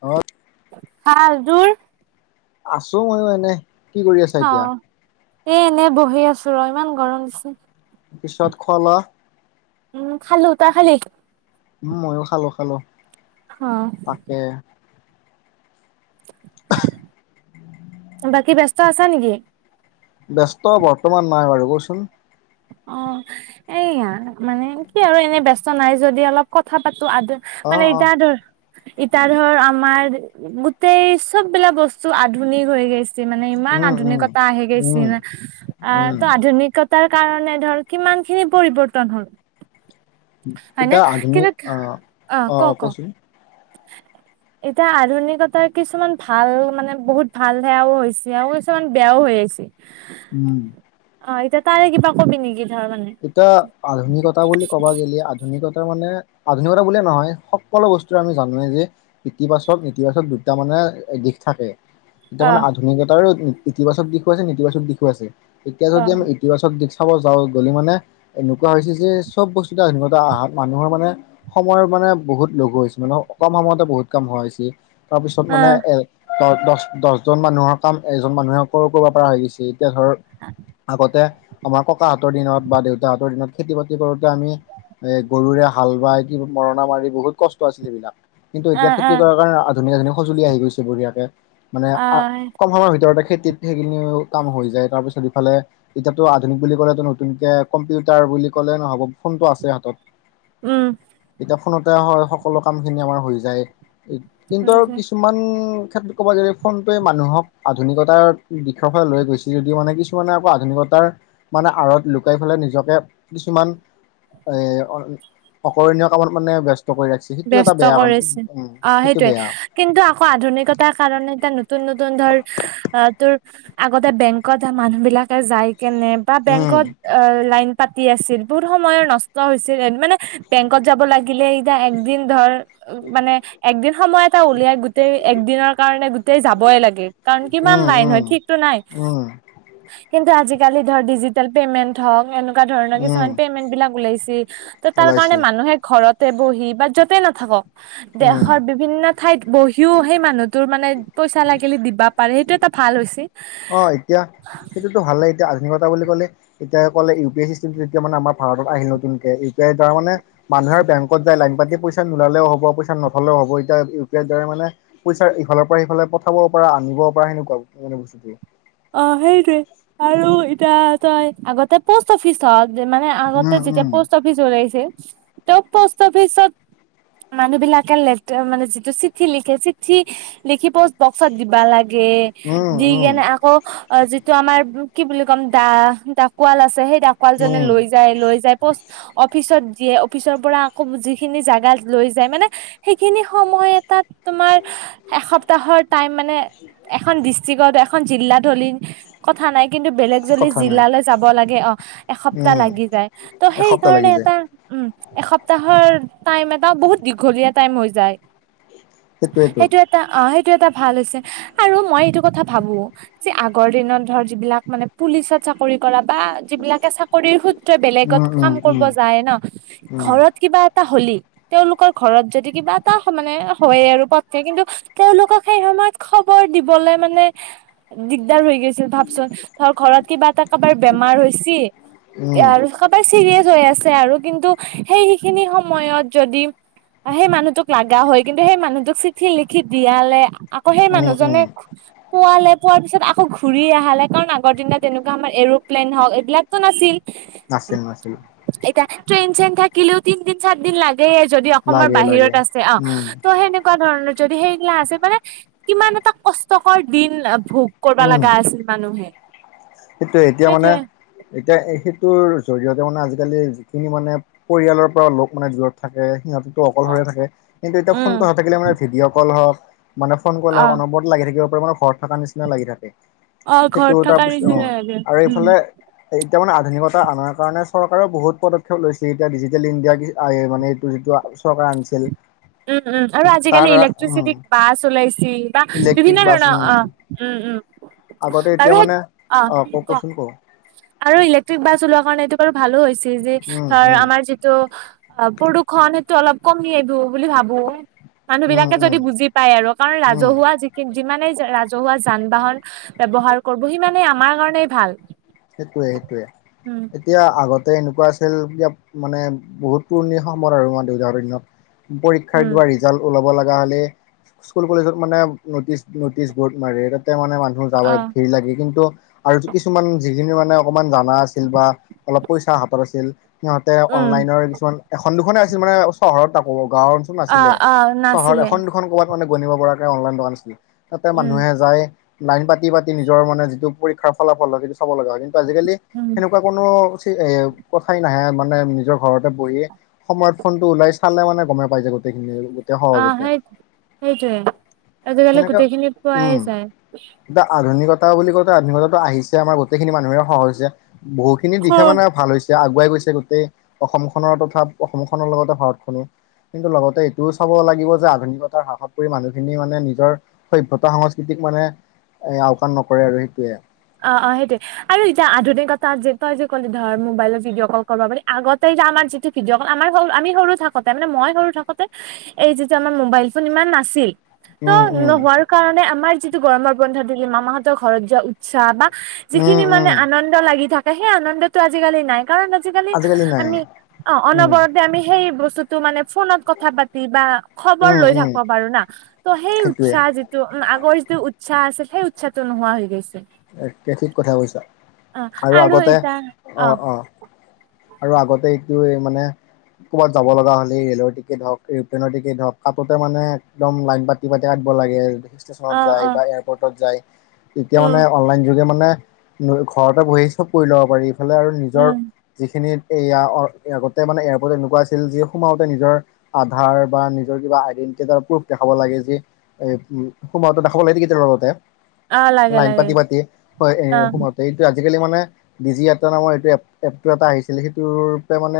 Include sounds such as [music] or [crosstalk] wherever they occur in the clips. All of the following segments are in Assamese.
অ', ভাল, তোৰ? আছো', ময়ো এনে, কি কৰি আছা অ এতিয়া? এ এনেই বহি আছো ৰ ইমান গৰম দিছে পিছত খোৱা লোৱা উম', খালো, তই খালি? উম', ময়ো খালো খালো অ তাকে বাকী ব্যস্ত আছা নেকি? ব্যস্ত বৰ্তমান নাই বাৰু, কচোন? অ', এয়া মানে কি আৰু এনে ব্যস্ত নাই যদি অলপ কথা পাতিম? ত', আ', - অ মানে অ এতিয়া ধৰ এতিয়া ধৰ আমাৰ গোটেই চব বিলাক বস্তু আধুনিক হৈ গৈছে মানে ইমান উম উম আধুনিকতা আহে গৈছে উম না, আ', উম ত', আধুনিকতাৰ কাৰণে ধৰ কিমান খিনি পৰিৱৰ্তন হ'ল? হয়নে এতিয়া আধুনিক কিন্তু আহ আহ অ অ ক', - ক', কচোন এতিয়া আধুনিকতাৰ কিছুমান ভাল মানে বহুত ভাল সেয়াও হৈছে আৰু কিছুমান বেয়াও হৈ আহিছে উম', অ এতিয়া তাৰে কিবা কবি নেকি? ধৰ মানে এতিয়া আধুনিকতা বুলি ক'বা গ'লে আধুনি মানে আধুনিকতা বুলিয়ে নহয় সকলো বস্তুৰে আম জানোৱেই যে ইতিবাচক ইতিবাচক দুটা মানে দিশ থাকে এতিয়া অ মানে আধুনিকতাৰো ইতিবাচক দিশো আছে নেতিবাচক দিশো আছে। এতিয়া অ যদি আমি ইতিবাচক দিশ চাব যাওঁ গ'লে মানে এনেকুৱা হৈছে যে চব বস্তুটো আধুনিকতা আহাত মানুহৰ মানে সময়ৰ মানে বহুত লঘো হৈছে ন অকণমান সময়তে বহুত কাম হোৱা হৈচি। তাৰপিছত অ মানে এ দ দহ দহজন মানুহৰ কাম এজন মানুহেো কৰিব পৰা হৈ গৈছিল। এতিয়া ধৰ আগতে আমাৰ ককাহত হতৰ দিনত বা দেউতাহঁতৰ দিনত খেতি বাতি কৰোতে আমি এ গৰুৰে হাল বাই কিবা মৰণা মাৰি বহুত কষ্ট আছিল এইবিলাক। কিন্তু অ এতিয়া খেতি কৰাৰ কাৰণে আধুনিক আধুনিক সজুলি আহি গৈছে বঢ়িয়াকে। মানে অ অ কম সময়ৰ ভিতৰতে খেতিত সেইখিনিও কাম হৈ যায় তাৰপিছত ইফালে এতিয়াতো আধুনিক বুলি ক'লে টো নতুনকে কম্পিউটাৰ বুলি ক'লে নহ'ব ফোনটো আছে হাতত। উম। এতি ফোনতে হয় সকলো কামখিনি আমাৰ হৈ যায়, কিন্তু আৰু উম কিছুমান ক্ষেত্ৰত ক'ব গ'লে ফোনটোৱে মানুহক আধুনিকতাৰ দিশৰ ফালে লৈ গৈছে যদিও মানে কিছুমানে আকৌ আধুনিকতা তাৰ মানে আঁৰত লুকাই পেলাই নিজকে কিছুমান অকৰণীয় কামত মানে ব্যস্ত কৰি ৰাখিছে সেইটো এটা ব্যস্ত বেয়া কাম কৰিছে উম অ সেইটো সেইটোৱে বেয়া কিন্তু আকৌ আধুনিকতাৰ কাৰণে এতিয়া ন নতুন নতুন ধৰ তোৰ আগতে বেংকত মানুহ বিলাকে যায় কেনে বা উম বেংকত অ লাইন পাতি আছিল বহুত সময় নষ্ট হৈছিল মানে বেংকত যাব লাগিলে এতিয়া একদিন ধৰ মানে একদিন সময় এটা উলিয়াই গোটেই এক দিনৰ কাৰণে গোতেই যাবই লাগে। কাৰণ কি কিমান উম লাইন উম হয় ঠিক ত নাই। উম কিন্তু আজি কালি ধৰ ডিজিটেল পেমেণ্ট হক এনেকোৱা ধৰণৰ উম কিছুমান পেমেণ্ট বিলাক ওলাইছে, ত তাৰ ওলাইছে কাৰণে মানুহে ঘৰতে বহি য'তে নাথাকক উম দেশৰ বিভিন্ন ঠাইত বহিও সেই মানুহটোৰ মানে পইচা লাগিলে দিবা পাৰে, সেইটো এটা ভাল হৈছে। অ এতিয়া সেইটোতো ভালেই। তি আধুনিকতা বুলি'লে এতিয়া কলে ই পি আই চিষ্টেম এতিয়া মানে আমাৰ ভাৰত আহিল নতুনকে, ইউ পি আই তাৰ মানে মানুহৰ বেংকত যায় লাইন পাতি পইচা নোলালেও হব পইচা নথলেও হ'ব এতিয়া ইউ পি আইৰ দ্বাৰ মানে পইচাৰ ইফালৰ পৰা সিফালে পঠাব পৰা আনিব পৰা স [unintelligible] বস্তুোৱে অ সেইটোৱে আৰু এতিয়া তই আগতে পষ্ট অফিচ হত মানে আগতে উম যেতিয়া উম পষ্ট অফিচ ওলাইছিল ত পষ্ট অফিচত মানুহ বিলাকে লে মানে যিটো চিঠি লিখে চিঠি লিখি পষ্ট বক্সত দিবা লাগে। গে উম দি উম কেনে আক অ যিটো আমাৰ কি বুলি কম দা ডাকোৱাল আছে সেই ডকোৱালজনে উম লৈ যায় লৈ যায় পষ্ট অফিচত যিয়ে অফিচৰ পৰা আকৌ যিখিনি জোগাত লৈ যায় মানে সেইখিনি সময় এটাত তোমাৰ এসপ্তাহৰ টাইম মানে এখন ডিষ্ট্ৰিকত এখন জিলাত হ'লে কথা নাই কিন্তু বেলেগ যদি কথা নাই জিলালৈ যাব লাগে অ এসপ্তাহ উম লাগি যায় ত' সেই এসপ্তাহ কাৰণে লাগি যায় এটা উম এসপ্তাহৰ টাইম এটা বহুত দীঘলীয়া টাইম হৈ যায়। সেইটোৱেতো সেইটো এটা অ সেইটো এটা ভাল হৈছে আৰু মই এইটো কথা ভাবো যে আগৰ দিনত ধৰ যিবিলাক মানে পুলিচত চাকৰি কৰা বা যিবিলাকে চাকৰি স বেলেগত উম কাম উম উম কৰিব যায় ন উম ঘৰত কিবা হলি তেওঁলোকৰ ঘৰত যদি কিবা এটা মানে হয় আৰু পতকে কিন্তু তেওঁলোকক সেই মাত খবৰ দিবলে মানে দিগদাৰ হৈ গৈছিল ভাবচোন ধৰ ঘৰত কিবা এটা কাৰোবাৰ বেমাৰ হৈচি উম আৰু সবাৰ চিৰিয়াচ হৈ আছে আৰু কিন্তু সেইখিনি সময়ত যদি সেই মানুহটোক লাগা হয় কিন্তু সেই মানুহটোক চিঠি লিখি দিয়ালে আকৌ সেই উম উম মানুহজনে পোৱালে পোৱাৰ পিছত আকৌ ঘূৰি আহালে কাৰণ আগৰ দিনা তেনেকুৱা আমাৰ এৰ'প্লেন হওক এইবিলাকতো নাছিল নাছিল -নাছিলো। ট্ৰেন চেন থাকিলেও তিন দিন চাৰ দিন লাগে। দেই যদি অসমৰ লাগে লাগে বাহিৰত আছে অ উম ত' সেনেকুৱা ধৰণৰ যদি সেইগিলা আছে মানে কিমান এটা কষ্টকৰ দিন ভোগ কৰিব লগা আছিল মানুহে সেইটোটো এতিয়া মানে সেইটোৱে এতিয়া সেইটোৰ জৰিয়তে তিয়া মানে আজিকালি যিখিনি মানে পৰিয়ালৰ পৰা লোক মানে দূৰত থাকে সিহঁত অকল অ হৈ থাকে কিন্তু এতিয়া উম ফোনতটো হৈ থাকিলে মানে ভিডিঅ কল হওঁক মানে ফোন কলে অ অনবৰতে লাগি থাকিব। পৰিমাণৰ ঘৰত থকাৰ নিচিনা লাগি থাকে অ সেইটো ঘৰত থকা তাৰপিছত অ নিচিনা লাগে আৰু উম এইফালে এই এতিয়া মানে আধুনিকতা অনাৰ কাৰণে চৰকাৰে বহুত পদক্ষেপ লৈছে এতিয়া ডিজিটেল ইণ্ডিয়া মানে এইটো যিটো ওচৰ আনিছিল উম উম আৰু তাৰ আজিকালি দ্বাৰা উম ইলেক্ট্ৰিচিটিক বাছ ওলাইছে বা বিভিন্ন ইলেক্ট্ৰিক বাছ ধৰণৰ উম অ উম- উম আগতে এতিয়া আৰু সেই মানে অ ক আৰু ইলেক্ট্ৰিক বাছ ওলোৱা কাৰণটো ভালো হৈছিল যে উম ধৰ উম আমাৰ যিটো অ প্ৰদূষণ সেইটো অলপ কমি আহিব বুলি ভাবো মানুহ উম বিলাকে উম যদি বুজি পায় আৰু কাৰণ উম ৰাজহুৱা যিখিনি যিমানে ৰাজ ৰাজহুৱা যান বাহন ব্যৱহাৰ কৰিব সি মানে আমাৰ কাৰণেই ভাল। সেইটোয়ে- সেইটোয়ে উম এতিয়া আগত এতিয়া এনেকুৱা আছিল ক মানে বহুত পুৰণি সম্পদ আৰু আমাৰ দেউতাহৰ দিনত উম পৰীক্ষাৰোৱা ৰিজাল্ট ওলাব লাগে গানি স্কুল কলেজত মানে নটিচ নটিচ বৰ্ড মাৰে তাতে মানে য অ ভিৰ লাগি কিন্তু আৰু কিছুমান যিখিনি মানে অকমান জানা আছিল বা অলপ পইচা হাতত আছিল সিহঁতে উম অনলাইনৰ কিছুমান এখন দুখনে আছিল মানে চহৰত আকো গাঁওৰ চোন অ নাছিলে অ চহৰ নাছিলে এখন দুখন ক'বাত মানে গণিব পৰাকে অনলাইন দোকান আছিলে তাতে উম মানুহে যায় লাইন পাতি পাতি নিজৰ মানে যিটো পৰীক্ষাৰ ফলাফল হয় সেইটো চাব লগা হয় কিন্তু আজিকালি উম সেনেকুৱা কোনো এ কথাই নাহে মানে নিজৰ ঘৰতে বহিয়ে সময়ত ফোনটো ওলাই চালে মানে গমে পাই যা ব [unintelligible] অ সেই সেইটোৱে আজিকালি সেনেকে গোটেইখিনিত পোৱাই যায় তা বুলি কওতে আধুনিকতাতো আহিছে আমাৰ গোটেইখিনি মানুহে সহজ হৈছে বহুখিনি দিশে অ' মানে ভাল হৈছে। এতিয়া আগুৱাই গৈছে গোটেই অসমখনৰ তথা অসমখনৰ লগতে ভাৰতখনো কিন্তু লগতে এইটোও চাব লাগিব যে আধুনিকতাৰ হ্ৰাসত পৰি মানুহখিনি মানে নিজৰ সভ্যতা সংস্কৃতিক মানে এ আওকাণ নকৰে আৰু সেইটোৱে অ অ সেইটোয়ে আৰু এতিয়া আধুনিক কতাত যে তই যে ক'ল ধৰ মোবাইলত ভিডিঅ' কল কৰিব বুলি আগতেই আমাৰ যিটো ভিডিঅ'কল আমাৰ সৰু আমি সৰু থাকোতে মানে মই সৰু থাকোতে এই যিটো আমাৰ মোবাইল ফোন ইমান নাছিল ত উম উম নোহোৱাৰ কাৰণে আমাৰ যিটো গৰমৰ বন্ধ দি লে মামাহতৰ ঘৰত যোৱা উৎসাহ বা উম যিখিনি উম মানে আনন্দ লাগি থাকে সেই আনন্দটো আজিকালি নাই কাৰণ আজিকালি আমি অ উম অনবৰতে আমি সেই্ ব বস্তুো মানে ফোনত কথা পাতি বা খবৰ উম লৈ উম থাকিব পাৰো না ত সেই সেইটোৱে উৎসাহ যিটো আগৰ যিটো উ উচ্ছা আছিলে উচ্ছাতো নোহোৱা হৈ গৈছে তে ঠিক কথা কৈছা অ আৰু আগতে এতিয়া অ অ আৰু আগতে এইটো মানে ক'ৰবাত যাব লগা হলে ৰেলৰ টিকট হওক এৰোপ্লেন টিকেট হওক তাতে মানে একদম লাইন পাতি পাতি যাব লাগে ষ্টেচনত অ যায় অ এয়াৰপৰ্তত যায় তেতিয়া উম মানে আইনযোগে মানে ঘৰতে বহি আহি চব কৰি ল'ব পাৰি ইফালে আৰু নিজৰ উম যিখিনি এয়া আগতে মানে এয়াৰপৰ্ট এনেকুৱা আছিল যি সোমাওঁতে নিজৰ আধাৰ বা নিজৰ কিবা আইডেনটিতি প্ৰুভ দেখাব লগে যিতিয়া সোমাওতে দেখাব লাগে লগতে অ লাগে লাইন লাগে। পাতি পাতি হয় এ অ সোমাওতে এইটো আজিকালি মানে ডি জি এটা নামৰ এইটো এ এপটো এটা আহিছিলে সেইটোৰূপে মানে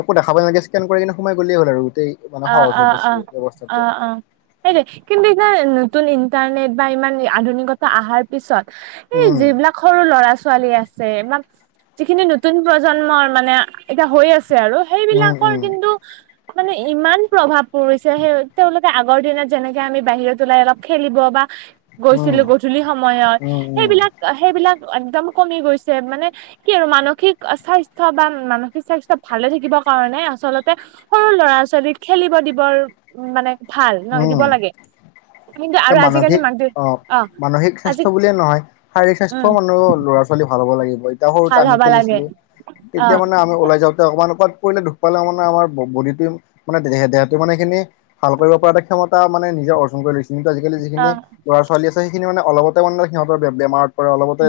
একো দেখাব নালাগে চেকিন কৰিনে সোমাই গলেই হ'ল আৰু। গোটেই মানে অ সহজ অ হৈ অ পৰিছে অ ব্যৱস্থাটো অ এ কিন্তু নতুন ইন্টাৰনেট বা ইমান আধুনিকতা অহাৰ পিছত এই উম যিবিলাক সৰু ল'ৰা ছোৱালী আছে যিখিনি নতুন প্ৰজন্মৰ মানে এতিয়া হৈ আছে আৰু উম সেইবিলাকৰ উম কিন্তু মানে ইমান প্ৰভাৱ পৰিছে সেই তেওঁলোকে আগৰ দিনত যেনেকে আমি বাহিৰত ওলাই অলপ খেলিব বা উম গৈছিলো গধূলি সময়ত উম উম সেইবিলাক সেইবিলাক একদম কমি গৈছে মানে কি আৰু মানসিক স্বাস্থ্য বা মানসিক স্বাস্থ্য ভালে থাকিব। কাৰণে আচলতে সৰু ল'ৰা ছোৱালীক খেলিব দিবৰ মানে ভাল নহ উম দিব লাগে। কিন্তু এ আৰু আজিকালি মানসিক মাক দেউ অ মানসিক আজি স্বাস্থ্য বুলিয়ে নহয় শাৰীৰিক উম স্বাস্থ্যও মানুহ ল'ৰা ছোৱালী ভাল হ'ব লাগিব এতিয়া সৰুতে ভাল আমি হবা লাগে খেলিছিলো অ তেতিয়া মানে আমি ওলাই যাওঁতে অকণমান পৰিলে দুখ পালে মানে আমাৰ বডীফিম মানে দেহটো মানে হেখিনি ভাল কৰিব উৎপাজন কক্ষমতা মানে নিজে অৰ্জন কৰি লৈছে কিন্তু আজিকালি যিখিনি অ ল'ৰা ছোৱালী আছে মানে অলপতে মানে সিহঁত বেমাৰ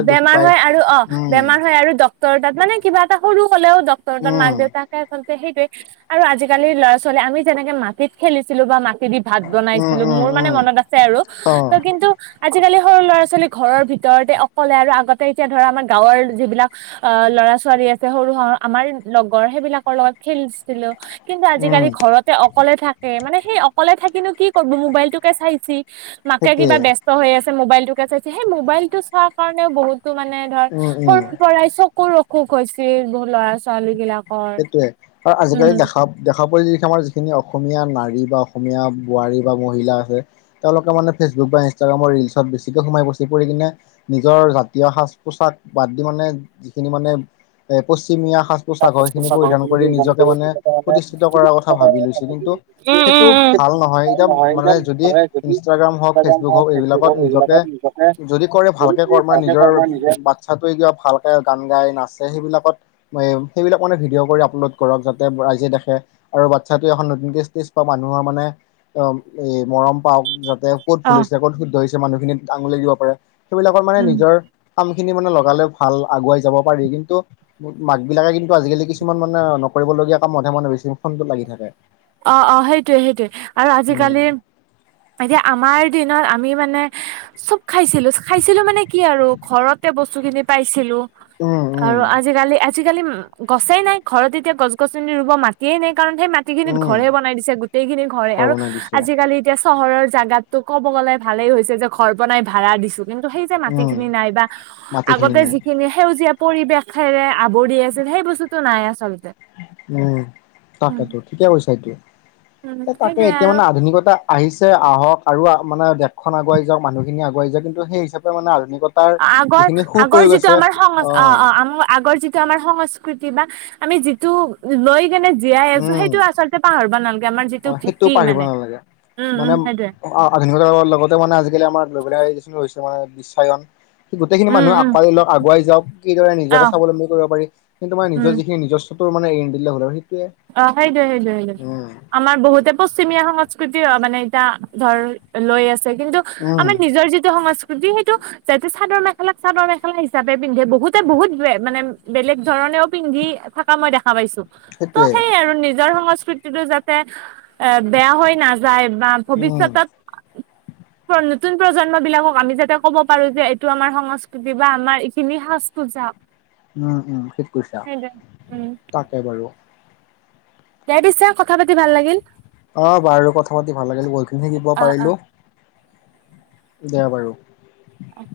বেমাৰ হয় আৰু অ বেমাৰ হয় আৰু ডক্তৰ তাত মানে কিবা এটা সৰু হ'লেও ডক্তৰ বা উম মাক দেউতাক সেইটোৱে আৰু আজিকালি ল'ৰা ছোৱালীয়ে আমি যেনেকে মাটিত খেলিছিলো বা দি ভাত উম বনাইছিলো উম মোৰ মানে উম মনত আছে আৰু অ কিন্তু আজিকালি সৰু ল'ৰা ছোৱালী ঘৰৰ ভিতৰতে ক'লে আৰু আগতে এতিয়া ধৰা আমাৰ গাঁৱৰ যিবিলাক অ ল'ৰা ছোৱালী আছে সৰু আমাৰ লগৰ সেইবিলাকৰ লগত খেলিছিলো। কিন্তু উম আজিকালি ঘৰতে অকলে থাকে মানে সেই অকলে থাকিনো কি কৰিব মোবাইলটোকে চাইছে। মাকে সেইটোৱে কিবা ব্যস্ত হৈ আছে মোবাইলটোকে চাইছে সেই মোবাইল টো চোৱাৰ কাৰণেও বহুত মানে ধৰ উম উম সৰুৰ পৰাই চকুৰ অসুখ হৈছিল বহুত ল'ৰা ছোৱালী বিলাক। সেইটোয়ে আৰু আজিকালি দেখা দেখা যায়। যিখিনি অসমীয়া নাৰী বা অসমীয়া বোৱাৰী বিলগ আছে তেওঁলোকে মানে ৰেলত বেছিকে সোমায় পৰি কিনে নিজৰ জাতীয় সাজ পছাক বাদ দি মানে মানে এ পশ্চিমীয়া সাজ পোছাক খিনি পৰিধান কৰি নিজকে মানে উম সেইটো উম ভাল নহয় এতিয়া মানে যদি ইনষ্টাগ্ৰাম হওঁক ফেচবুক হওক এইবিলাকত নিজকে যদি কৰে ভালকে তুমি কৰ মানে নিজৰ কৰ্মই নিজে বাচ্ছাটোৱে ভালকে গান গাই না- সেইবিলকত মানে ভিডিঅ' কৰি আপলোড কৰক যাতে ৰাইজে দেখে আৰু বাচ্ছা এখন নতুনকৈ ষ্টেজ বা মানুহৰ মানে অ এই মৰম পাও যত ক'ত অ ভুল হৈছে ক'ত শুদ্ধ হৈছে মানুহখিনি আাঙুলিাই দিব পাৰে সেইবাৰক মানে উম নিজৰ কাম খিনি মানে লগালে ভাল আগুৱাই যাব পাৰি কিন্তু মাক বিলাকে কিন্তু আজিকালি কিছুমান মানে নকৰিবলগীয়া কামতহে মানে বেছি [unintelligible] থাকে অ অ সেইটোৱে সেইটোৱে আৰু উম আজিকালি এতিয়া আমাৰ দিনত আমি মানে চব খাইছিলো খাইছিলো মানে কি আৰু ঘৰতে বস্তু খিনি পাইছিলো। উম উম আৰু আজিকালি আজিকালি গছেই নাই ঘৰত এতিয়া গছ গছনি ৰুব মাটিয়ে নাই। কাৰণ সেই মাটি খিনিত উম ঘৰে বনাই দিছে গোটেই খিনি ঘৰে ঘৰ আৰু বনাই দিছে আজিকালি। এতিয়া চহৰৰ জাগাত ক'ব গ'লে ভালেই হৈছে যে ঘৰ বনাই ভাড়া দিছো কিন্তু সেই যে উম মাটিখিনি নাই বা মাটিখিনি আগতে নাই যিখিনি সেউজীয়া পৰিৱেশেৰে আৱৰি আছিল সেই বস্তুতটো নাই আচলতে [unintelligible] উম উম তাকেতো ঠিকে কৈছা এইটো উম এ তাকে সেইটোয়ে এতিয়া আৰু মানে আধুনিকতা আহিছে আহক আৰু মানে দেশখন আগুৱাই যাওক মানুহখিনি আগুৱাই যাওক। কিন্তু সেই হিচাপে মানে আধুনিক অ আগৰ আগৰ যিটো আমাৰ সং অ অ আ আগৰ যিটো আমাৰ সংস্কৃতি বা আমি যিটো লৈ কেনে জীয়াই আছো উম সেইটো আচলতে পাহাৰব নাল অ সেইটোও পহৰিব নালাগে। উম মানে উম সেইটোয়ে আধুনিকতাৰ লগতে মানে আজিকালি আমাৰ লৈ [unintelligible] ে বিশ্বায়ন স গোটেইখিনি উম মানুহ উম আকোৱালী লওক আগুৱাই যাওক [unintelligible] কিদৰে অ নিজকে স্বলম্বী কৰিব পাৰি কিমাৰ উম নিজৰ যিখিন নিজস্বৰ মানে ঐৰি নিদিলে হল আৰু দেই [unintelligible] অ সেইটোৱেই সেইটোৱেই সেইটোৱেই [unintelligible] আমাৰ বহুতে পশ্চিমীয়া সংস্কৃতি মানে এতিয়া ধৰ লৈ আছে কিন্তু উম আমাৰ নিজৰ যিটো সংস্কৃতি সেই যটো চাদৰ মেখেলাক চাদৰ মেখেলা হিচাপে পিন্ধে বহুতে বহুত ব মানে বেলেগ ধৰণেও পিন্ধ পিন্ধি থকা মই দেখা পাইছো ত সেইটোৱে সেই আৰু নিজৰ সংস্কৃতিতটো যাতে এ বেয়া হৈ না যায় বা উম ভৱিষ্যতত নতুন প্ৰজন্ম বিলাকক আমি যাতে ক'ব পাৰো যে এইটো আমাৰ সংস্কৃতি বা আমাৰ এইখিনি স সূজা উম উম থিক কৰিছা উম তাকে বাৰু [unintelligible] দে পিছে কথা পাতি ভাল লাগিল অ বাৰু কথা পাতি ভাল লাগিল বহুত খিনি শিকিব অ অ পাৰিলো দিয়া বাৰু অ